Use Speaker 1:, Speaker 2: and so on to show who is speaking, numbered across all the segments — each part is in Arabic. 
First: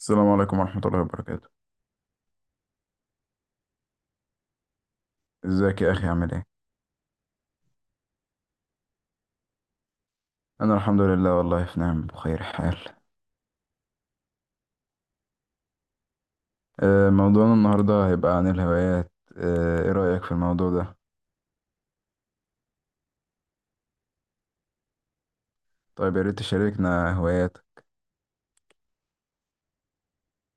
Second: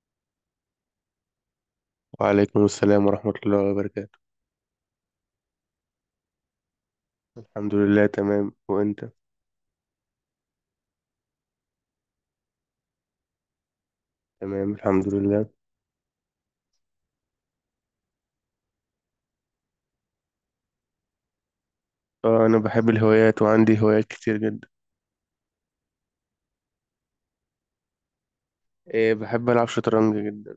Speaker 1: السلام عليكم ورحمة الله وبركاته.
Speaker 2: وعليكم السلام ورحمة الله وبركاته.
Speaker 1: ازيك يا أخي عامل ايه؟
Speaker 2: الحمد لله تمام، وأنت؟
Speaker 1: أنا الحمد لله والله في نعم بخير حال.
Speaker 2: تمام الحمد لله.
Speaker 1: موضوعنا النهاردة هيبقى عن الهوايات. ايه رأيك في الموضوع ده؟
Speaker 2: اه، أنا بحب الهوايات وعندي هوايات كتير جدا.
Speaker 1: طيب يا ريت تشاركنا هواياتك.
Speaker 2: إيه، بحب ألعب شطرنج جدا.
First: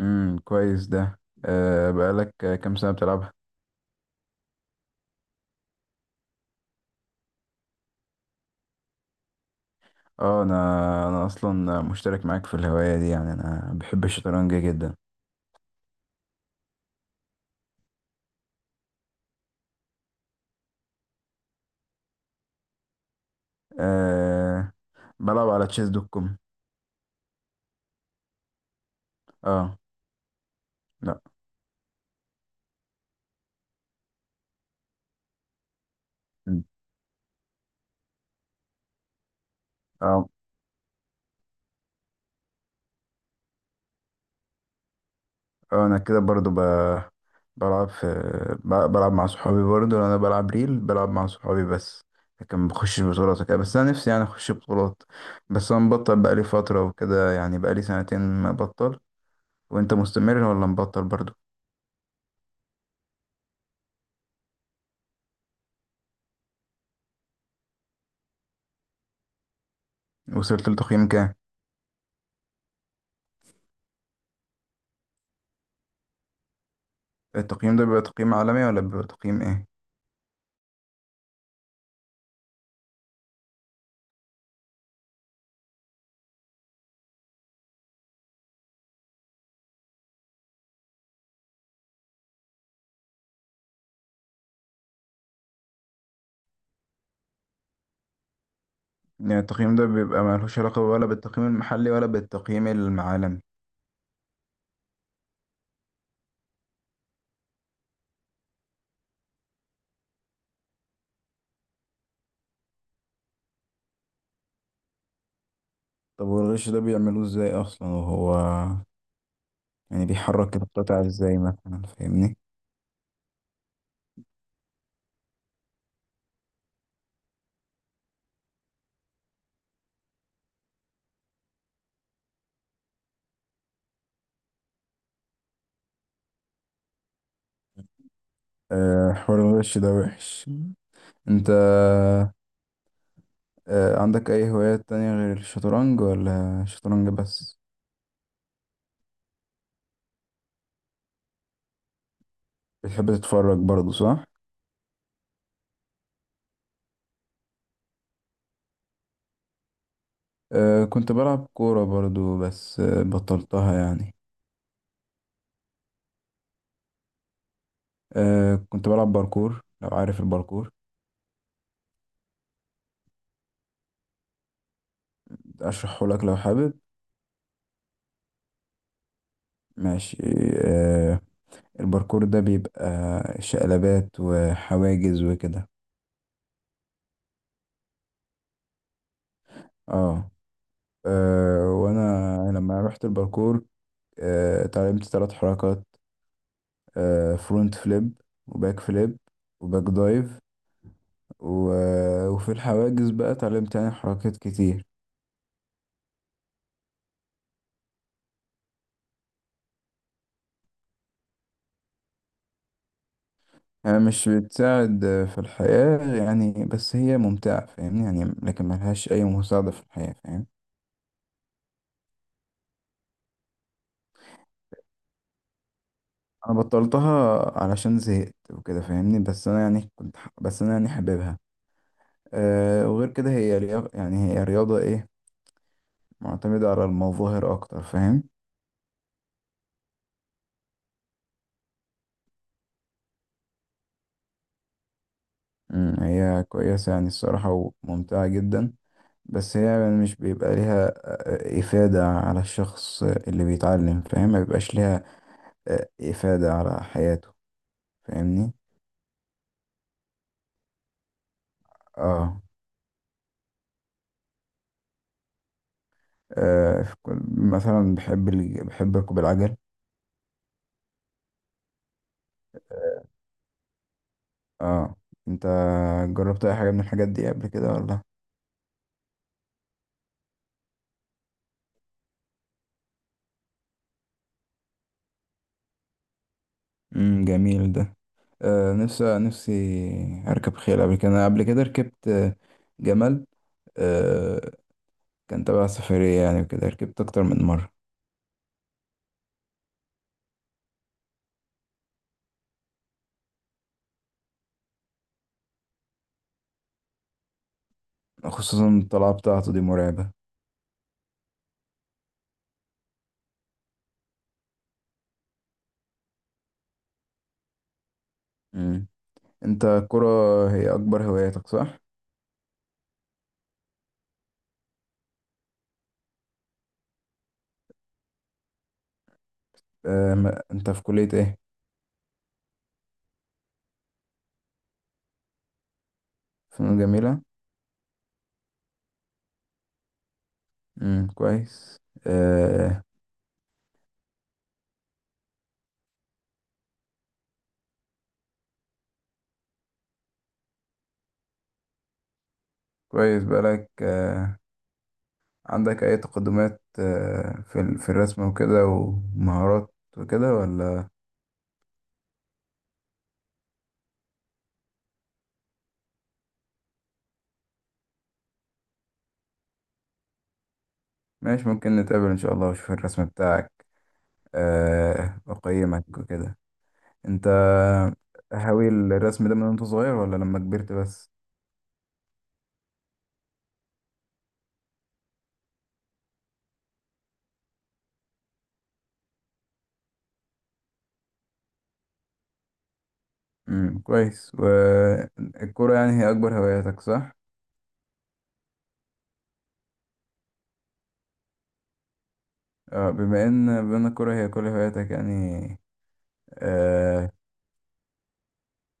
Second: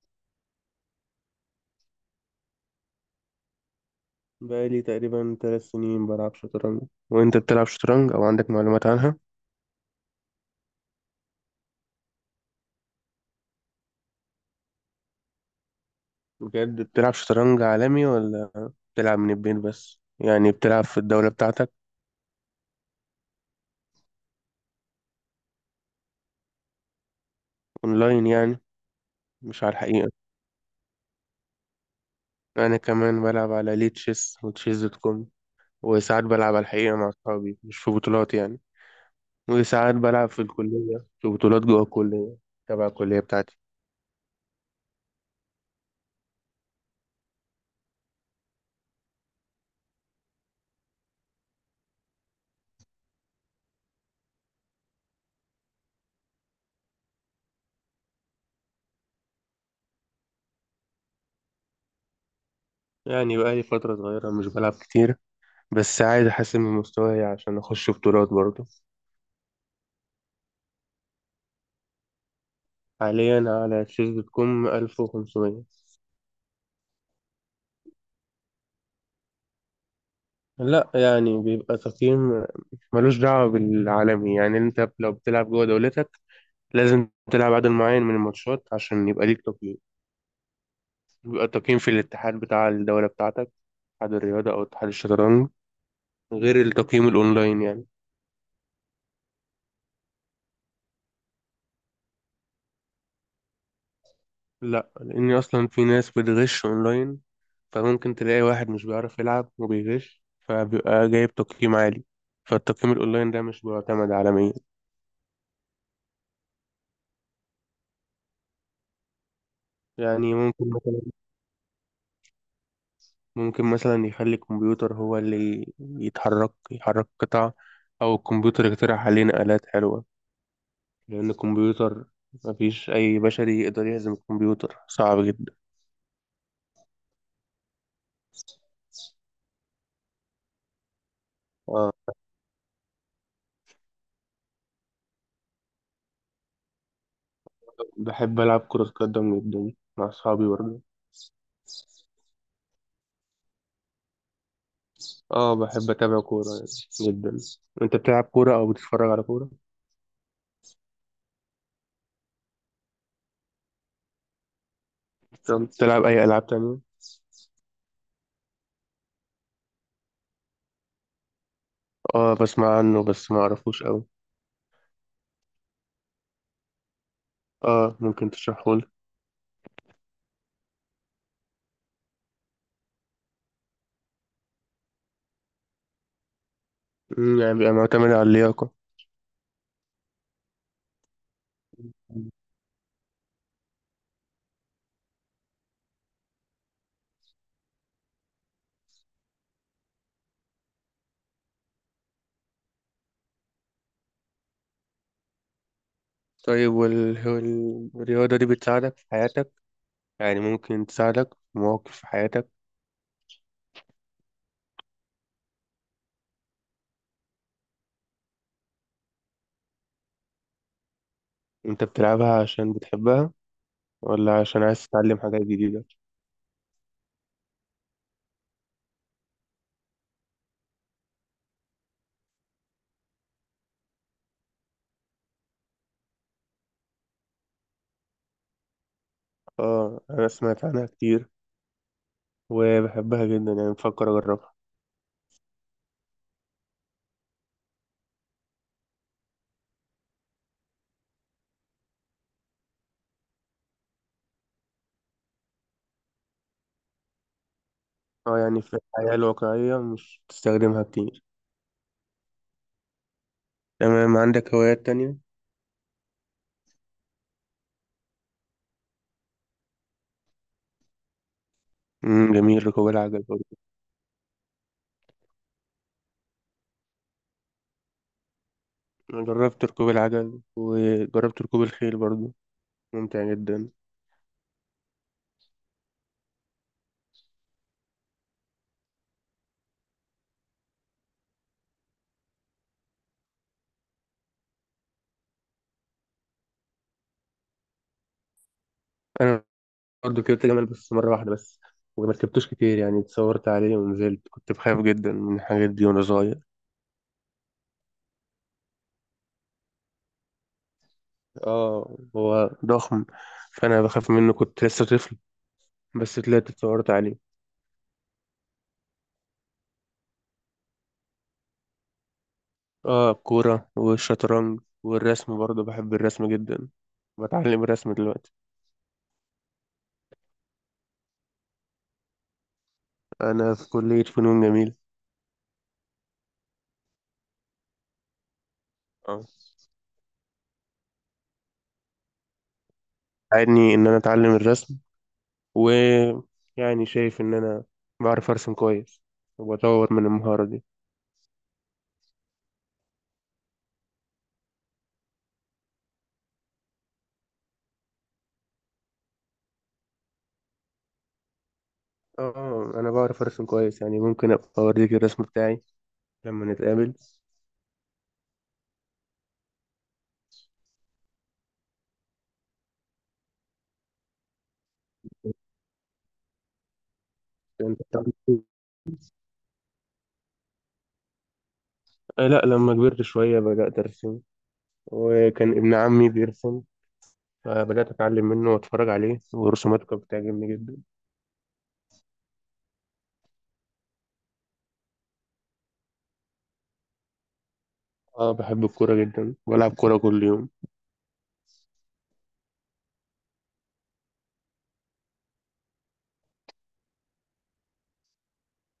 Speaker 1: كويس ده، بقالك كام سنة بتلعبها؟
Speaker 2: بقالي تقريبا 3 سنين بلعب شطرنج. وأنت بتلعب شطرنج أو عندك معلومات عنها؟
Speaker 1: اه، أنا أصلا مشترك معاك في الهواية دي، يعني أنا بحب الشطرنج جدا.
Speaker 2: بجد بتلعب شطرنج عالمي ولا بتلعب من البيت بس يعني بتلعب في الدولة بتاعتك؟
Speaker 1: أه، بلعب على تشيس دوت كوم.
Speaker 2: أونلاين يعني، مش على
Speaker 1: اه.
Speaker 2: الحقيقة.
Speaker 1: لا.
Speaker 2: أنا كمان بلعب على ليه تشيس وتشيس دوت كوم، وساعات بلعب على الحقيقة مع أصحابي مش في بطولات يعني، وساعات
Speaker 1: اه.
Speaker 2: بلعب في الكلية في بطولات جوه الكلية، تبع الكلية بتاعتي.
Speaker 1: اه، انا كده برضو ب... بلعب في ب- بلعب مع صحابي برضو، انا بلعب ريل، بلعب مع صحابي بس، لكن ما بخشش بطولات وكده، بس انا نفسي يعني اخش بطولات، بس انا مبطل بقالي فترة وكده، يعني بقالي سنتين مبطل. وانت مستمر ولا مبطل برضو؟
Speaker 2: يعني بقالي فترة صغيرة مش بلعب كتير، بس عايز أحسن من مستواي عشان أخش بطولات برضه.
Speaker 1: وصلت لتقييم كام؟
Speaker 2: حاليا على تشيز دوت كوم 1500.
Speaker 1: التقييم ده بيبقى تقييم عالمي ولا بيبقى تقييم ايه؟
Speaker 2: لا، يعني بيبقى تقييم ملوش دعوة بالعالمي. يعني أنت لو بتلعب جوه دولتك لازم تلعب عدد معين من الماتشات عشان يبقى ليك تقييم. بيبقى التقييم في الاتحاد بتاع الدولة بتاعتك، اتحاد الرياضة أو اتحاد الشطرنج، غير التقييم الأونلاين يعني.
Speaker 1: يعني التقييم ده بيبقى ملوش علاقة ولا بالتقييم المحلي ولا بالتقييم العالمي؟
Speaker 2: لا، لأن أصلا في ناس بتغش أونلاين، فممكن تلاقي واحد مش بيعرف يلعب وبيغش فبيبقى جايب تقييم عالي، فالتقييم الأونلاين ده مش بيعتمد عالميا.
Speaker 1: طب والغش ده بيعملوه ازاي اصلا وهو، يعني
Speaker 2: يعني ممكن
Speaker 1: بيحرك القطع
Speaker 2: مثلا
Speaker 1: ازاي مثلا، فاهمني؟
Speaker 2: ممكن مثلا يخلي الكمبيوتر هو اللي يتحرك يحرك قطع، أو الكمبيوتر يقترح علينا آلات حلوة، لأن الكمبيوتر مفيش أي بشري يقدر يهزم الكمبيوتر، صعب جدا.
Speaker 1: حوار الغش ده وحش. انت،
Speaker 2: آه،
Speaker 1: عندك اي هوايات تانية غير الشطرنج ولا شطرنج بس؟
Speaker 2: بحب ألعب كرة قدم جدا مع أصحابي برضه.
Speaker 1: بتحب تتفرج برضو صح؟
Speaker 2: اه، بحب اتابع كورة يعني، جدا. انت بتلعب كورة او بتتفرج على كورة؟
Speaker 1: كنت بلعب كورة برضو بس بطلتها يعني.
Speaker 2: طب بتلعب اي العاب تانية؟
Speaker 1: كنت بلعب باركور، لو عارف الباركور.
Speaker 2: اه، بسمع عنه بس ما اعرفوش قوي.
Speaker 1: اشرحه لك لو حابب؟
Speaker 2: اه، ممكن تشرحه لي.
Speaker 1: ماشي. آه، الباركور ده بيبقى شقلبات وحواجز وكده.
Speaker 2: يعني بيبقى معتمد على اللياقة.
Speaker 1: اه، وانا لما رحت الباركور، اتعلمت ثلاث حركات: فرونت فليب، وباك فليب، وباك دايف، و... آه، وفي الحواجز بقى اتعلمت يعني حركات كتير.
Speaker 2: طيب والرياضة دي بتساعدك في حياتك؟ يعني ممكن تساعدك في مواقف في حياتك.
Speaker 1: يعني مش بتساعد في الحياة يعني، بس هي ممتعة فاهمني، يعني لكن ملهاش أي مساعدة في الحياة، فاهم؟
Speaker 2: انت بتلعبها عشان بتحبها ولا عشان عايز تتعلم حاجات جديدة؟
Speaker 1: أنا بطلتها علشان زهقت وكده فاهمني، بس أنا يعني حاببها. أه، وغير كده هي رياضة، يعني هي رياضة إيه، معتمدة على المظاهر أكتر، فاهم؟
Speaker 2: اه، انا سمعت عنها كتير، وبحبها جدا يعني بفكر اجربها.
Speaker 1: مم، هي كويسة يعني الصراحة وممتعة جدا، بس هي يعني مش بيبقى ليها إفادة على الشخص اللي بيتعلم، فاهم؟ ما بيبقاش ليها إفادة على حياته،
Speaker 2: اه،
Speaker 1: فاهمني؟
Speaker 2: يعني في الحياة الواقعية مش بتستخدمها كتير.
Speaker 1: اه،
Speaker 2: تمام، عندك هوايات تانية؟
Speaker 1: مثلا بحب بحب ركوب العجل.
Speaker 2: امم، جميل ركوب
Speaker 1: اه.
Speaker 2: العجل برضه.
Speaker 1: آه. انت جربت اي حاجة من الحاجات دي قبل كده ولا؟
Speaker 2: أنا جربت ركوب العجل وجربت ركوب الخيل برضه، ممتع جدا.
Speaker 1: جميل ده. آه، نفسي اركب خيل قبل كده. أنا قبل كده ركبت جمل، آه، كان تبع سفرية يعني وكده، ركبت اكتر من مرة.
Speaker 2: أنا برضه ركبت جمل بس مرة واحدة بس، وما ركبتوش كتير يعني اتصورت عليه ونزلت، كنت بخاف جدا من الحاجات دي وأنا صغير.
Speaker 1: خصوصا الطلعة بتاعته دي مرعبة.
Speaker 2: اه، هو ضخم فأنا بخاف منه، كنت لسه طفل، بس طلعت اتصورت عليه.
Speaker 1: انت الكرة هي اكبر هواياتك صح؟
Speaker 2: اه، الكورة والشطرنج والرسم برضه، بحب الرسم جدا. بتعلم الرسم دلوقتي.
Speaker 1: انت في كلية ايه؟
Speaker 2: أنا في كلية فنون جميلة.
Speaker 1: فنون جميلة؟
Speaker 2: اه.
Speaker 1: كويس. آه،
Speaker 2: ساعدني إن أنا أتعلم الرسم، ويعني شايف إن أنا بعرف أرسم كويس، وبطور من المهارة دي.
Speaker 1: كويس. بقالك آه، عندك اي تقدمات في في الرسم وكده ومهارات وكده ولا؟
Speaker 2: اه، أنا بعرف أرسم كويس يعني ممكن أبقى أوريك الرسم بتاعي لما نتقابل.
Speaker 1: ماشي، ممكن نتقابل ان شاء الله واشوف الرسم بتاعك، واقيمك وكده. انت
Speaker 2: أنت بتعرف ترسم؟
Speaker 1: هاوي الرسم ده من وانت صغير ولا لما كبرت بس؟
Speaker 2: آه، لا، لما كبرت شوية بدأت أرسم، وكان ابن عمي بيرسم فبدأت أتعلم منه وأتفرج عليه، ورسوماته كانت بتعجبني جدا.
Speaker 1: كويس. والكرة يعني هي اكبر هواياتك صح؟
Speaker 2: اه، بحب الكورة جدا، بلعب كورة كل يوم.
Speaker 1: بما ان الكورة هي كل هواياتك يعني، آه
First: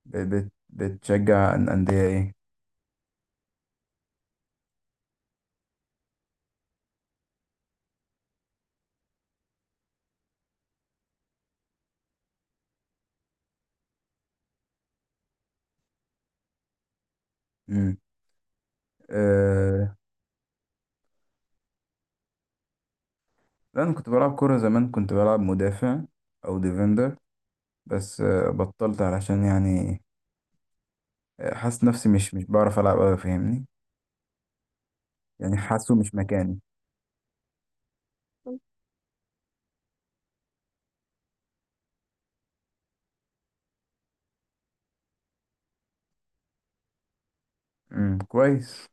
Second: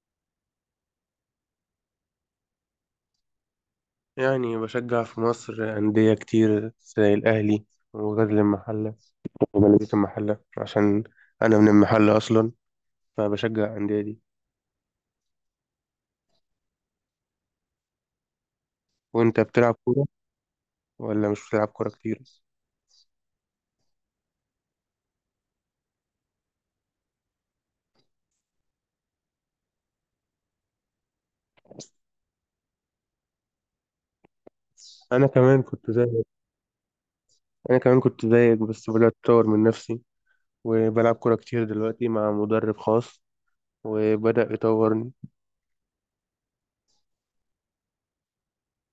Speaker 1: ب- بت بتشجع أندية ايه؟
Speaker 2: يعني بشجع في مصر أندية كتير زي الأهلي وغزل المحلة وبلدية المحلة، عشان أنا من المحلة أصلا، فبشجع الأندية دي.
Speaker 1: مم.
Speaker 2: وأنت بتلعب
Speaker 1: آه.
Speaker 2: كورة ولا مش بتلعب كورة كتير؟
Speaker 1: لا انا كنت بلعب كورة زمان، كنت بلعب مدافع او ديفندر، بس بطلت علشان يعني حاسس نفسي مش بعرف العب أوي، فاهمني؟
Speaker 2: أنا
Speaker 1: يعني
Speaker 2: كمان كنت
Speaker 1: حاسه مش
Speaker 2: زيك
Speaker 1: مكاني.
Speaker 2: أنا كمان كنت زيك بس بدأت أطور من نفسي، وبلعب كورة كتير دلوقتي مع مدرب خاص وبدأ يطورني.
Speaker 1: مم. كويس.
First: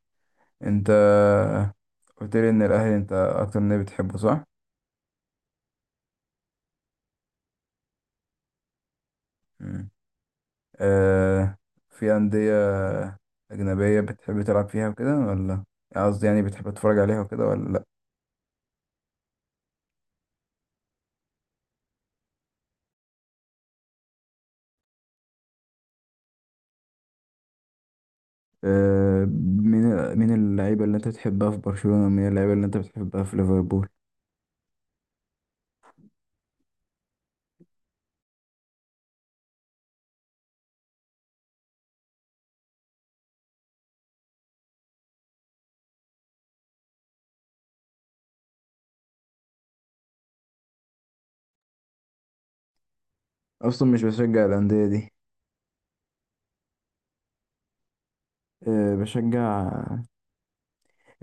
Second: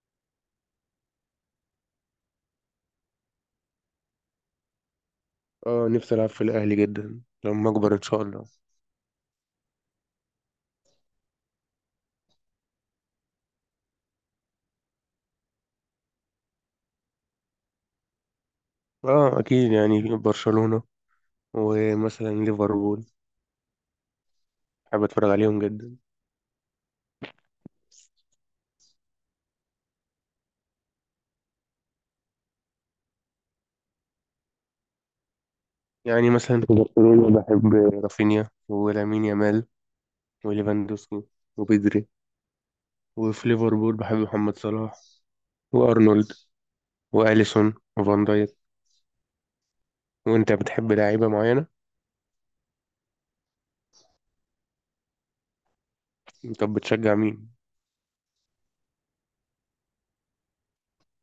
Speaker 1: انت قلت لي ان الاهلي انت اكتر نادي بتحبه صح؟
Speaker 2: اه، نفسي ألعب في الأهلي جدا لما أكبر إن شاء الله.
Speaker 1: مم. آه. في أندية أجنبية بتحب تلعب فيها وكده ولا، قصدي يعني بتحب تتفرج عليها وكده ولا لأ؟
Speaker 2: اه أكيد، يعني برشلونة ومثلا ليفربول، بحب أتفرج عليهم جدا.
Speaker 1: آه، مين اللعيبة اللي انت بتحبها في برشلونة، ومين اللعيبة اللي انت بتحبها في ليفربول؟
Speaker 2: يعني مثلا في برشلونة بحب رافينيا ولامين يامال وليفاندوسكي وبيدري، وفي ليفربول بحب محمد صلاح وأرنولد وأليسون وفان دايك. وأنت بتحب لعيبة معينة؟
Speaker 1: أصلا مش بشجع الأندية دي.
Speaker 2: طب بتشجع مين؟
Speaker 1: بشجع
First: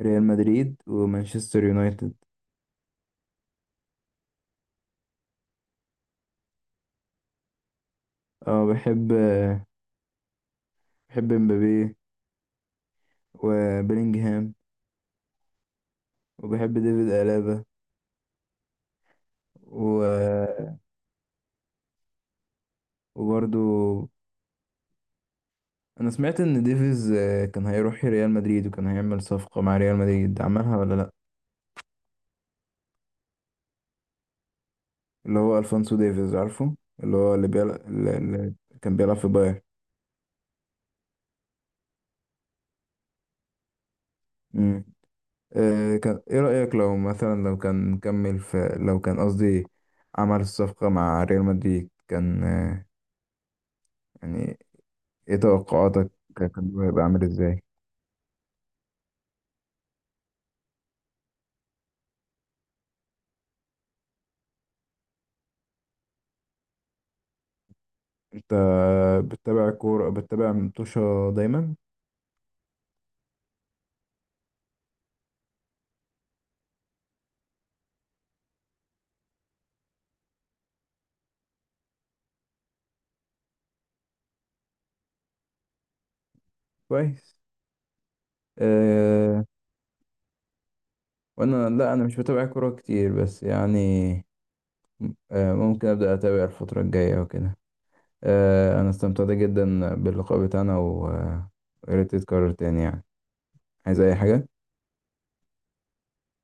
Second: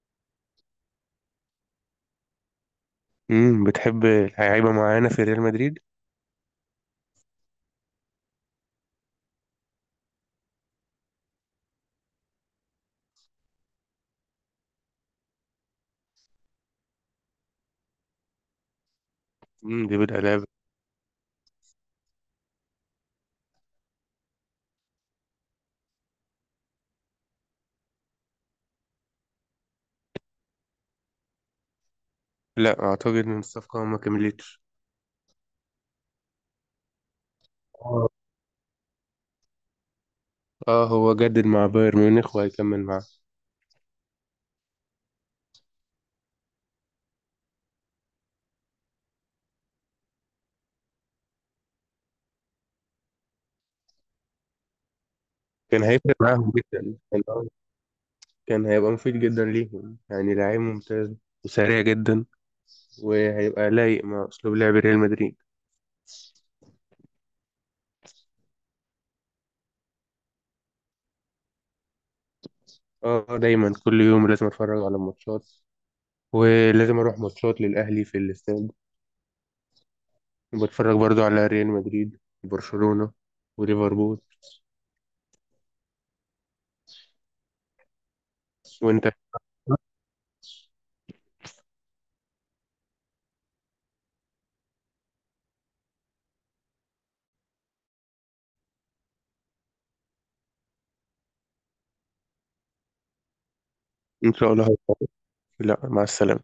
Speaker 1: ريال مدريد ومانشستر يونايتد.
Speaker 2: امم، بتحب لعيبة معينة في ريال مدريد؟
Speaker 1: اه بحب بحب مبابي، وبيلينجهام، وبحب ديفيد ألابا،
Speaker 2: امم، ديفيد ألابا.
Speaker 1: و... وبرضو انا سمعت ان ديفيز كان هيروح ريال مدريد، وكان هيعمل صفقة مع ريال مدريد، عملها ولا لا؟
Speaker 2: لا أعتقد إن الصفقة ما كملتش.
Speaker 1: اللي هو الفونسو ديفيز عارفه، اللي هو اللي بيلعب،
Speaker 2: اه.
Speaker 1: اللي كان بيلعب في بايرن.
Speaker 2: آه، هو جدد مع بايرن ميونخ وهيكمل معاه.
Speaker 1: امم. كان ايه رأيك لو مثلا لو كان كمل في، لو كان قصدي عمل الصفقة مع ريال مدريد، كان يعني ايه
Speaker 2: كان
Speaker 1: توقعاتك،
Speaker 2: هيفرق معاهم
Speaker 1: كان هو
Speaker 2: جدا
Speaker 1: هيبقى
Speaker 2: كان
Speaker 1: عامل ازاي؟
Speaker 2: كان هيبقى مفيد جدا ليهم، يعني لعيب ممتاز وسريع جدا، وهيبقى لايق مع أسلوب لعب ريال مدريد.
Speaker 1: انت بتتابع كورة، بتتابع متوشة دايما؟
Speaker 2: اه، دايما كل يوم لازم أتفرج على الماتشات، ولازم أروح ماتشات للأهلي في الاستاد، وبتفرج برضو على ريال مدريد وبرشلونة وليفربول.
Speaker 1: كويس.
Speaker 2: وانت؟
Speaker 1: أه. وانا لا، انا مش بتابع كورة كتير بس يعني ممكن أبدأ أتابع الفترة الجاية وكده. أنا استمتعت جدا باللقاء بتاعنا، ويا ريت يتكرر تاني يعني. عايز أي
Speaker 2: ان
Speaker 1: حاجة؟
Speaker 2: شاء الله هتفرج. لا، مع السلامة.